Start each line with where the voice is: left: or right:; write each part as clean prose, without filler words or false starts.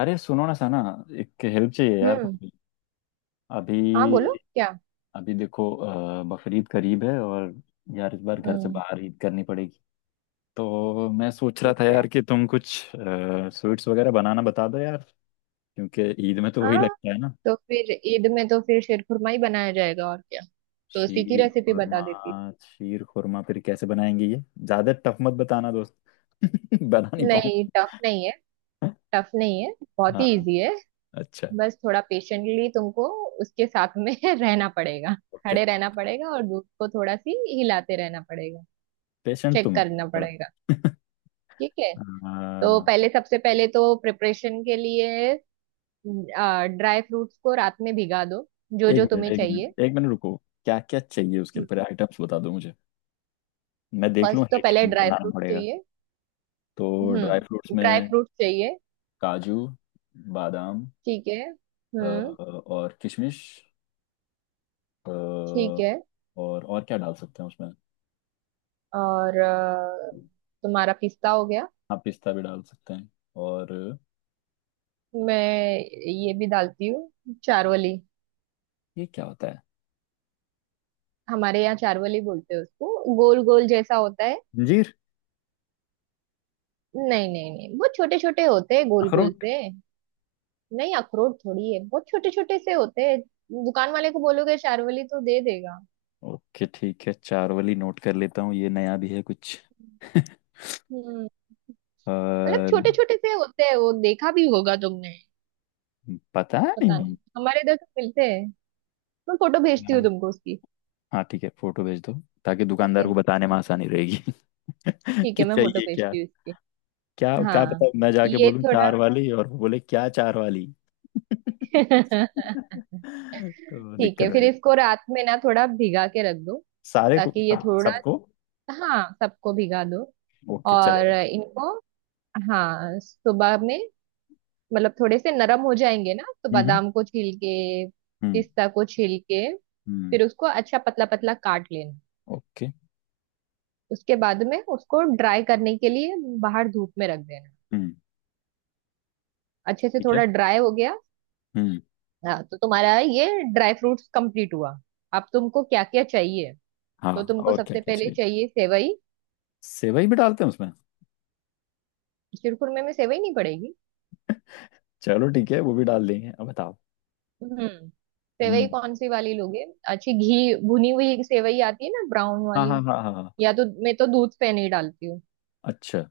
left: अरे सुनो ना साना। एक हेल्प चाहिए यार
right: हम्म।
left: तुमसे।
right: हाँ बोलो
left: अभी।
right: क्या।
left: अभी देखो बकरीद करीब है और यार इस बार घर से
right: हम्म।
left: बाहर ईद करनी पड़ेगी। तो मैं सोच रहा
right: ठीक
left: था
right: है।
left: यार कि तुम कुछ स्वीट्स वगैरह बनाना बता दो यार। क्योंकि ईद में तो वही
right: हाँ
left: लगता है ना।
right: तो फिर ईद में तो फिर शेरखुरमा ही बनाया जाएगा और क्या। तो उसी की
left: शीर
right: रेसिपी बता
left: खुरमा।
right: देती
left: शीर खुरमा फिर कैसे बनाएंगे ये ज्यादा टफ मत बताना दोस्त। बना नहीं
right: हूँ। नहीं
left: पाऊंगा।
right: टफ नहीं है। टफ नहीं है। बहुत ही
left: हाँ।
right: इजी है।
left: अच्छा।
right: बस थोड़ा पेशेंटली तुमको उसके साथ में रहना पड़ेगा।
left: ओके।
right: खड़े रहना पड़ेगा और दूध को थोड़ा सी हिलाते रहना पड़ेगा।
left: पेशेंट तुम
right: चेक
left: हो
right: करना
left: पर-
right: पड़ेगा। ठीक है। तो
left: हाँ।
right: पहले सबसे पहले तो प्रिपरेशन के लिए ड्राई फ्रूट्स को रात में भिगा दो। जो
left: एक
right: जो
left: मिनट
right: तुम्हें
left: एक
right: चाहिए।
left: मिनट एक मिनट रुको। क्या क्या चाहिए उसके लिए पहले आइटम्स बता दो मुझे। मैं देख
right: फर्स्ट
left: लूँ
right: तो
left: है कि
right: पहले
left: नहीं
right: ड्राई
left: बनाना
right: फ्रूट
left: पड़ेगा।
right: चाहिए।
left: तो ड्राई फ्रूट्स
right: ड्राई
left: में
right: फ्रूट चाहिए।
left: काजू, बादाम,
right: ठीक है।
left: और किशमिश।
right: ठीक
left: अ,
right: है।
left: और क्या डाल सकते हैं उसमें।
right: और तुम्हारा पिस्ता हो गया।
left: हाँ पिस्ता भी डाल सकते हैं। और
right: मैं ये भी डालती हूँ चारोली।
left: ये क्या होता है।
right: हमारे यहाँ चारोली बोलते हैं उसको, गोल गोल जैसा होता है।
left: अंजीर।
right: नहीं नहीं नहीं, बहुत छोटे छोटे होते हैं गोल गोल
left: अखरोट।
right: से। नहीं अखरोट थोड़ी है, बहुत छोटे छोटे से होते हैं। दुकान वाले को बोलोगे चारोली तो दे देगा।
left: ओके ठीक है चार वाली नोट कर लेता हूँ ये नया भी है कुछ।
right: हम्म मतलब
left: और
right: छोटे छोटे से होते हैं, वो देखा भी होगा तुमने।
left: पता
right: पता
left: नहीं।
right: नहीं, हमारे इधर तो मिलते हैं। मैं फोटो भेजती हूँ तुमको उसकी।
left: हाँ ठीक है फोटो भेज दो, ताकि
right: ठीक
left: दुकानदार
right: है।
left: को बताने में आसानी रहेगी।
right: ठीक
left: कि
right: है मैं फोटो
left: चाहिए क्या।
right: भेजती हूँ इसकी।
left: क्या क्या
right: हाँ
left: पता मैं जाके
right: ये
left: बोलूं चार
right: थोड़ा
left: वाली और वो बोले क्या चार वाली। तो
right: ठीक
left: दिक्कत
right: है
left: हो
right: फिर
left: जाए
right: इसको रात में ना थोड़ा भिगा के रख दो,
left: सारे को,
right: ताकि ये थोड़ा।
left: सबको।
right: हाँ सबको भिगा दो।
left: ओके
right: और
left: चलेगा।
right: इनको। हाँ सुबह में। मतलब थोड़े से नरम हो जाएंगे ना तो
left: हम्म हम्म
right: बादाम को छील के,
left: हम्म
right: पिस्ता को छील के,
left: हम्म।
right: फिर उसको अच्छा पतला पतला काट लेना।
left: ओके।
right: उसके बाद में उसको ड्राई करने के लिए बाहर धूप में रख देना।
left: हम्म।
right: अच्छे से
left: ठीक है।
right: थोड़ा ड्राई हो गया।
left: हम्म।
right: हाँ तो तुम्हारा ये ड्राई फ्रूट्स कंप्लीट हुआ। अब तुमको क्या क्या चाहिए।
left: हाँ
right: तो तुमको
left: और क्या
right: सबसे
left: क्या
right: पहले
left: चाहिए।
right: चाहिए सेवई।
left: सेवई भी डालते हैं उसमें।
right: शिरखुरमे में सेवई नहीं पड़ेगी।
left: चलो ठीक है वो भी डाल देंगे अब बताओ।
right: हम्म। सेवई
left: हम्म।
right: कौन सी वाली लोगे। अच्छी घी भुनी हुई सेवई आती है ना, ब्राउन
left: हाँ हाँ
right: वाली।
left: हाँ हाँ हाँ।
right: या तो मैं तो दूध पे नहीं डालती हूँ।
left: अच्छा।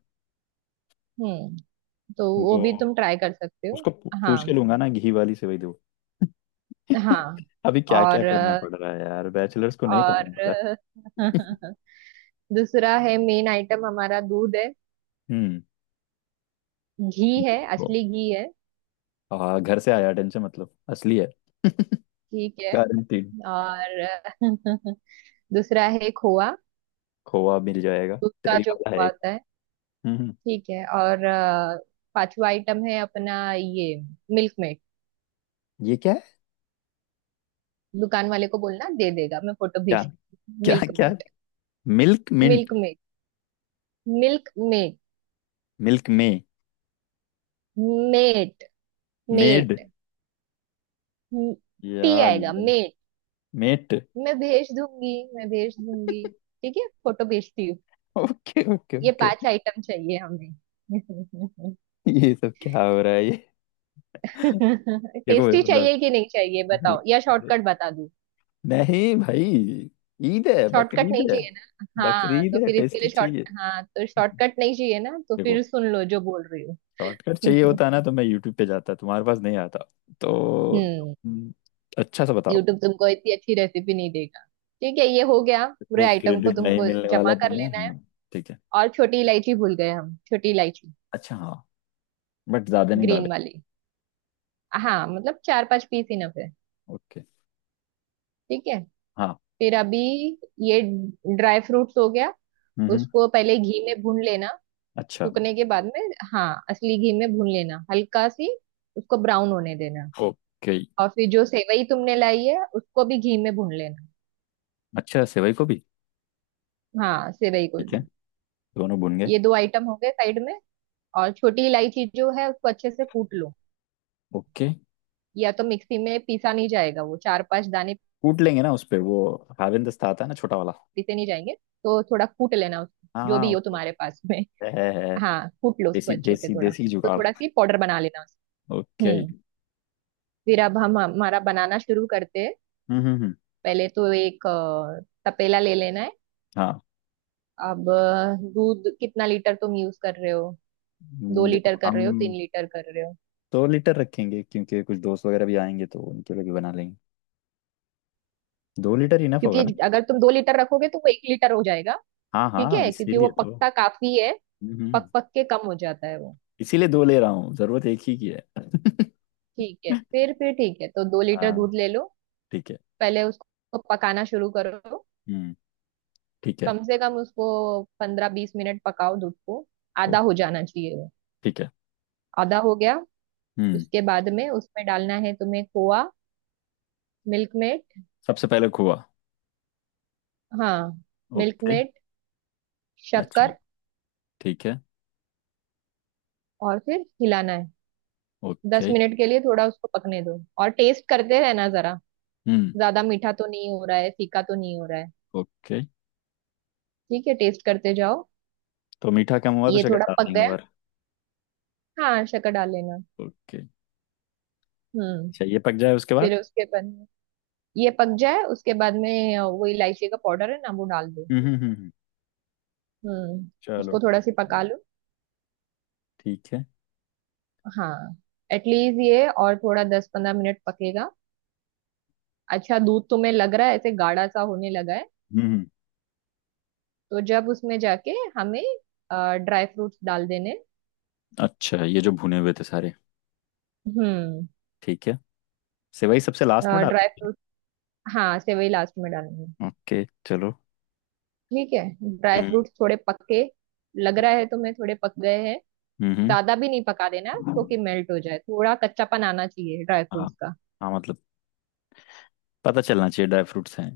right: हम्म। तो वो
left: वो
right: भी तुम ट्राई कर सकते हो।
left: उसको
right: हाँ।
left: पूछ के लूंगा ना घी वाली सेवई दो।
right: हाँ
left: अभी क्या क्या
right: और
left: करना पड़ रहा है यार बैचलर्स को नहीं पता
right: और
left: होता।
right: अ, दूसरा है मेन आइटम, हमारा दूध है।
left: हम्म।
right: घी है,
left: वो,
right: असली घी है।
left: हाँ घर से आया टेंशन, मतलब असली है।
right: ठीक है
left: गारंटीड।
right: और दूसरा है खोआ।
left: खोआ मिल जाएगा।
right: दूध का
left: तेरी
right: जो
left: वाला है
right: खोआ
left: एक।
right: होता है।
left: हम्म।
right: ठीक है और पांचवा आइटम है अपना ये मिल्क मेड।
left: ये क्या है।
right: दुकान वाले को बोलना दे देगा, मैं फोटो
left: क्या।
right: भेज।
left: क्या
right: मिल्क
left: क्या।
right: Maid.
left: Milk mint.
right: Milkmaid. Milkmaid.
left: Milk में।
right: मेट।
left: मेड।
right: मेट। टी
left: यार।
right: आएगा मेट।
left: मेट।
right: मैं भेज दूंगी मैं भेज दूंगी। ठीक है फोटो भेजती हूँ।
left: ओके ओके
right: ये
left: ओके।
right: पांच आइटम चाहिए हमें।
left: ये सब क्या हो रहा है ये। देखो
right: टेस्टी
left: मतलब।
right: चाहिए कि नहीं चाहिए बताओ, या
left: अरे।
right: शॉर्टकट बता।
left: नहीं भाई। ईद है,
right: शॉर्टकट
left: बकरीद
right: नहीं
left: है।
right: चाहिए ना, हाँ
left: बकरीद
right: तो
left: है
right: फिर इसके
left: टेस्टी
right: लिए शॉर्ट।
left: चाहिए।
right: हाँ तो शॉर्टकट नहीं चाहिए ना, तो
left: देखो।
right: फिर सुन लो जो बोल रही
left: शॉर्टकट चाहिए
right: हूँ।
left: होता ना तो मैं यूट्यूब पे जाता, तुम्हारे पास नहीं आता। तो
right: हम्म।
left: तुम अच्छा सा बताओ।
right: यूट्यूब तुमको इतनी अच्छी रेसिपी नहीं देगा। ठीक है ये हो गया, पूरे
left: देखो
right: आइटम को
left: क्रेडिट नहीं
right: तुमको
left: मिलने वाला
right: जमा कर
left: तुम्हें
right: लेना है।
left: हाँ। ठीक है।
right: और छोटी इलायची भूल गए हम, छोटी इलायची,
left: अच्छा हाँ। बट ज्यादा नहीं
right: ग्रीन
left: डालेगा।
right: वाली। हाँ मतलब 4 5 पीस इनफ है।
left: ओके।
right: ठीक है।
left: हाँ।
right: फिर अभी ये ड्राई फ्रूट्स हो गया,
left: हम्म।
right: उसको पहले घी में भून लेना।
left: अच्छा।
right: सूखने के बाद में हाँ असली घी में भून लेना, हल्का सी उसको ब्राउन होने देना।
left: ओके।
right: और फिर जो सेवई तुमने लाई है उसको भी घी में भून लेना।
left: अच्छा सेवई को भी।
right: हाँ सेवई को
left: ठीक है,
right: भी।
left: दोनों भून गए।
right: ये दो आइटम हो गए साइड में। और छोटी इलायची जो है उसको अच्छे से कूट लो।
left: ओके।
right: या तो मिक्सी में पीसा नहीं जाएगा वो 4 5 दाने,
left: कूट लेंगे ना उस पे। वो हावेन दस्ता आता है ना छोटा वाला।
right: पीसे नहीं जाएंगे। तो थोड़ा कूट लेना उसको
left: हाँ
right: जो
left: हाँ
right: भी
left: उस
right: हो तुम्हारे
left: पे।
right: पास में।
left: है है।
right: हाँ कूट लो उसको
left: देसी
right: अच्छे से
left: देसी
right: थोड़ा।
left: देसी
right: तो
left: जुगाड़।
right: थोड़ा सी पाउडर बना लेना उसको।
left: ओके
right: हम्म।
left: हम्म।
right: फिर अब हम हमारा बनाना शुरू करते हैं।
left: हम्म।
right: पहले तो एक तपेला ले लेना है।
left: हाँ।
right: अब दूध कितना लीटर तुम यूज कर रहे हो। दो
left: हम्म। देखो
right: लीटर कर
left: हम
right: रहे हो, 3 लीटर कर रहे हो।
left: दो लीटर रखेंगे क्योंकि कुछ दोस्त वगैरह भी आएंगे तो उनके लिए भी बना लेंगे। दो लीटर इनफ होगा ना।
right: क्योंकि अगर तुम 2 लीटर रखोगे तो वो 1 लीटर हो जाएगा।
left: हाँ
right: ठीक
left: हाँ
right: है क्योंकि वो
left: इसीलिए तो।
right: पकता काफी है।
left: हम्म।
right: पक पक के कम हो जाता है वो।
left: इसीलिए दो ले रहा हूँ, जरूरत एक ही की है।
right: ठीक है फिर ठीक है, तो 2 लीटर
left: हाँ।
right: दूध ले लो।
left: ठीक है।
right: पहले उसको पकाना शुरू करो।
left: हम्म। ठीक है।
right: कम से कम उसको 15 20 मिनट पकाओ दूध को।
left: ओ।
right: आधा हो जाना चाहिए वो।
left: ठीक है।
right: आधा हो गया,
left: हम्म।
right: उसके बाद में उसमें डालना है तुम्हें खोआ, मिल्क मेट।
left: सबसे पहले खोआ।
right: हाँ मिल्क
left: ओके।
right: मेट,
left: अच्छा।
right: शक्कर।
left: ठीक है।
right: और फिर हिलाना है। दस
left: ओके।
right: मिनट के लिए थोड़ा उसको पकने दो और टेस्ट करते रहना जरा।
left: हम्म।
right: ज्यादा मीठा तो नहीं हो रहा है, फीका तो नहीं हो रहा है।
left: ओके।
right: ठीक है टेस्ट करते जाओ।
left: तो मीठा कम हुआ तो
right: ये
left: शक्कर
right: थोड़ा
left: डाल
right: पक
left: देंगे
right: गया।
left: और।
right: हाँ शक्कर डाल लेना।
left: ओके।
right: हम्म।
left: अच्छा ये पक जाए उसके बाद।
right: फिर उसके बाद, ये पक जाए उसके बाद में वो इलायची का पाउडर है ना वो डाल दो।
left: हम्म।
right: हम्म
left: चलो
right: उसको थोड़ा
left: ठीक।
right: सी पका लो।
left: ठीक है।
right: हाँ एटलीस्ट ये और थोड़ा 10 15 मिनट पकेगा। अच्छा दूध तुम्हें लग रहा है ऐसे गाढ़ा सा होने लगा है,
left: हम्म।
right: तो जब उसमें जाके हमें ड्राई फ्रूट्स डाल देने।
left: अच्छा ये जो भुने हुए थे सारे।
right: हम्म।
left: ठीक है। सेवई सबसे लास्ट में डाल।
right: ड्राई फ्रूट, हाँ सेवई लास्ट में डालेंगे।
left: ओके चलो।
right: ठीक है। ड्राई
left: हम्म।
right: फ्रूट्स थोड़े पक्के लग रहा है तुम्हें, थोड़े पक गए हैं।
left: हम्म।
right: ज्यादा भी नहीं पका देना तो कि मेल्ट हो जाए, थोड़ा कच्चापन आना चाहिए ड्राई
left: हाँ
right: फ्रूट्स का।
left: हाँ मतलब पता चलना चाहिए ड्राई फ्रूट्स हैं।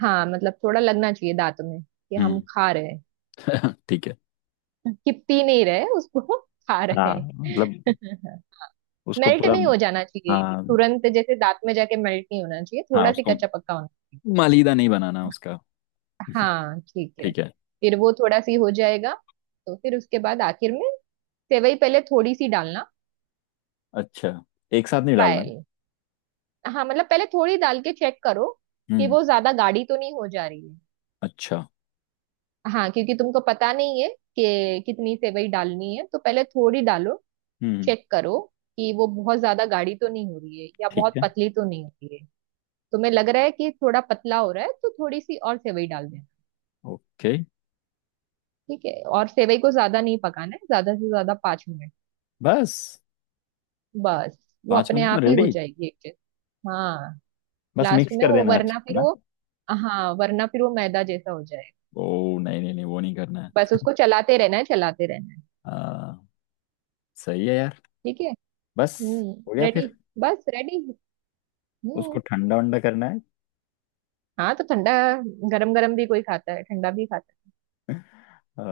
right: हाँ मतलब थोड़ा लगना चाहिए दांतों में कि हम
left: हम्म।
right: खा रहे हैं,
left: ठीक है।
right: कि पी नहीं रहे उसको, खा रहे
left: हाँ
right: हैं।
left: मतलब उसको
right: मेल्ट
left: पूरा।
right: नहीं हो जाना चाहिए
left: हाँ।
right: तुरंत, जैसे दांत में जाके मेल्ट नहीं होना चाहिए,
left: हाँ
right: थोड़ा सी
left: उसको
right: कच्चा पक्का होना चाहिए।
left: मालीदा नहीं बनाना उसका।
right: हाँ ठीक है।
left: ठीक है।
right: फिर वो थोड़ा सी हो जाएगा, तो फिर उसके बाद आखिर में सेवई पहले थोड़ी सी डालना।
left: अच्छा एक साथ नहीं डालना।
right: ट्रायल, हाँ मतलब पहले थोड़ी डाल के चेक करो कि
left: हम्म।
right: वो ज्यादा गाढ़ी तो नहीं हो जा रही है।
left: अच्छा।
right: हाँ क्योंकि तुमको पता नहीं है कि कितनी सेवई डालनी है, तो पहले थोड़ी डालो,
left: हम्म।
right: चेक करो कि वो बहुत ज्यादा गाढ़ी तो नहीं हो रही है या
left: ठीक
right: बहुत
left: है।
right: पतली तो नहीं हो रही है। तुम्हें लग रहा है कि थोड़ा पतला हो रहा है तो थोड़ी सी और सेवई डाल देना।
left: ओके।
right: ठीक है। और सेवई को ज्यादा नहीं पकाना है, ज्यादा से ज्यादा 5 मिनट
left: बस।
right: बस। वो
left: पाँच
right: अपने
left: मिनट में
right: आप ही हो
left: रेडी।
right: जाएगी एक चीज। हाँ
left: बस
right: लास्ट
left: मिक्स
right: में
left: कर
right: वो
left: देना अच्छे
right: वरना
left: से
right: फिर
left: ना।
right: वो, हाँ वरना फिर वो मैदा जैसा हो जाएगा।
left: ओ नहीं नहीं नहीं वो नहीं करना है।
right: बस उसको चलाते रहना है, चलाते रहना है।
left: आ, सही है यार।
right: ठीक है।
left: बस। हो गया
right: रेडी।
left: फिर।
right: बस रेडी।
left: उसको
right: हम्म।
left: ठंडा वंडा करना है।
right: हाँ तो ठंडा, गरम गरम भी कोई खाता है, ठंडा भी खाता
left: अ,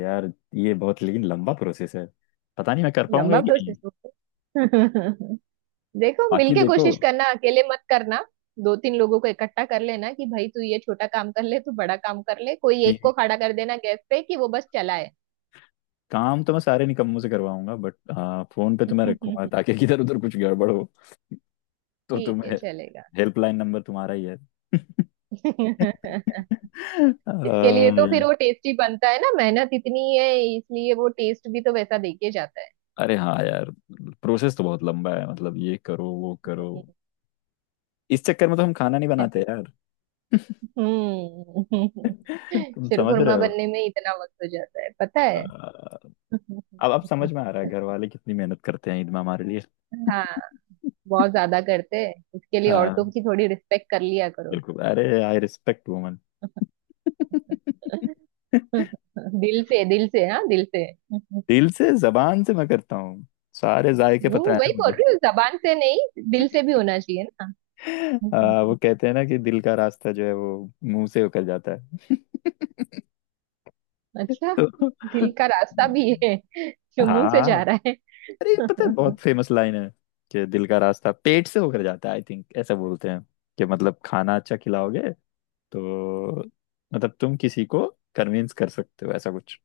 left: यार ये बहुत लेकिन लंबा प्रोसेस है, पता नहीं मैं कर
right: है।
left: पाऊंगा
right: लंबा
left: कि नहीं।
right: प्रोसेस होता है। देखो
left: बाकी
right: मिलके
left: देखो।
right: कोशिश करना, अकेले मत करना। 2 3 लोगों को इकट्ठा कर लेना कि भाई तू ये छोटा काम कर ले, तू बड़ा काम कर ले, कोई एक
left: ये
right: को खड़ा कर देना गैस पे कि वो बस चलाए।
left: काम तो मैं सारे निकम्मों से करवाऊंगा, बट हाँ फोन पे तुम्हें रखूंगा
right: ठीक
left: ताकि किधर उधर कुछ गड़बड़ हो तो
right: है
left: तुम्हें
right: चलेगा।
left: हेल्पलाइन नंबर तुम्हारा ही है।
right: इसके लिए तो फिर
left: अ,
right: वो टेस्टी बनता है ना, मेहनत इतनी है इसलिए वो टेस्ट भी तो वैसा देके जाता है।
left: अरे हाँ यार। प्रोसेस तो बहुत लंबा है, मतलब ये करो वो करो। इस चक्कर में तो हम खाना नहीं बनाते
right: हम्म।
left: यार।
right: हम्म।
left: तुम समझ रहे
right: शिरखुरमा
left: हो।
right: बनने में इतना वक्त हो जाता है पता है।
left: अ, अब समझ में आ रहा है घर वाले कितनी मेहनत करते हैं ईद में हमारे लिए।
right: हाँ, बहुत ज्यादा करते हैं इसके लिए, औरतों
left: हाँ।
right: की थोड़ी रिस्पेक्ट कर लिया करो।
left: बिल्कुल, अरे आई रिस्पेक्ट वुमन।
right: दिल से, दिल से, हाँ दिल से। हम्म।
left: दिल से, जबान से मैं करता हूँ। सारे जायके पता है ना
right: वही बोल
left: मुझे।
right: रही हूँ, जबान से नहीं दिल से भी होना चाहिए ना।
left: वो कहते हैं ना कि दिल का रास्ता जो है वो मुंह से होकर जाता है।
right: अच्छा,
left: तो
right: दिल का रास्ता भी है जो मुंह से
left: हाँ
right: जा रहा है।
left: अरे ये पता है बहुत फेमस लाइन है कि दिल का रास्ता पेट से होकर जाता है, आई थिंक ऐसा बोलते हैं। कि मतलब खाना अच्छा खिलाओगे तो मतलब तुम किसी को कन्विंस कर सकते हो ऐसा कुछ।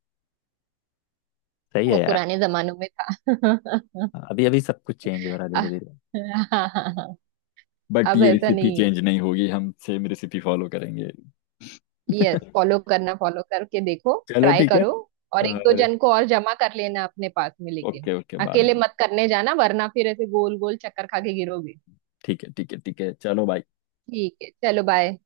left: सही
right: वो
left: है यार।
right: पुराने जमानों में था।
left: अभी अभी सब कुछ चेंज हो रहा है
right: हाँ,
left: धीरे धीरे।
right: हाँ, हाँ, हाँ,
left: बट
right: अब
left: ये
right: ऐसा
left: रेसिपी
right: नहीं है।
left: चेंज नहीं होगी, हम सेम रेसिपी फॉलो करेंगे।
right: यस फॉलो करना, फॉलो करके देखो,
left: चलो
right: ट्राई
left: ठीक है।
right: करो। और एक दो
left: और
right: जन को और जमा कर लेना अपने पास में लेकिन,
left: ओके ओके बाद
right: अकेले
left: में।
right: मत करने जाना वरना फिर ऐसे गोल गोल चक्कर खा के गिरोगे।
left: ठीक है ठीक है ठीक है चलो बाय।
right: ठीक है चलो बाय।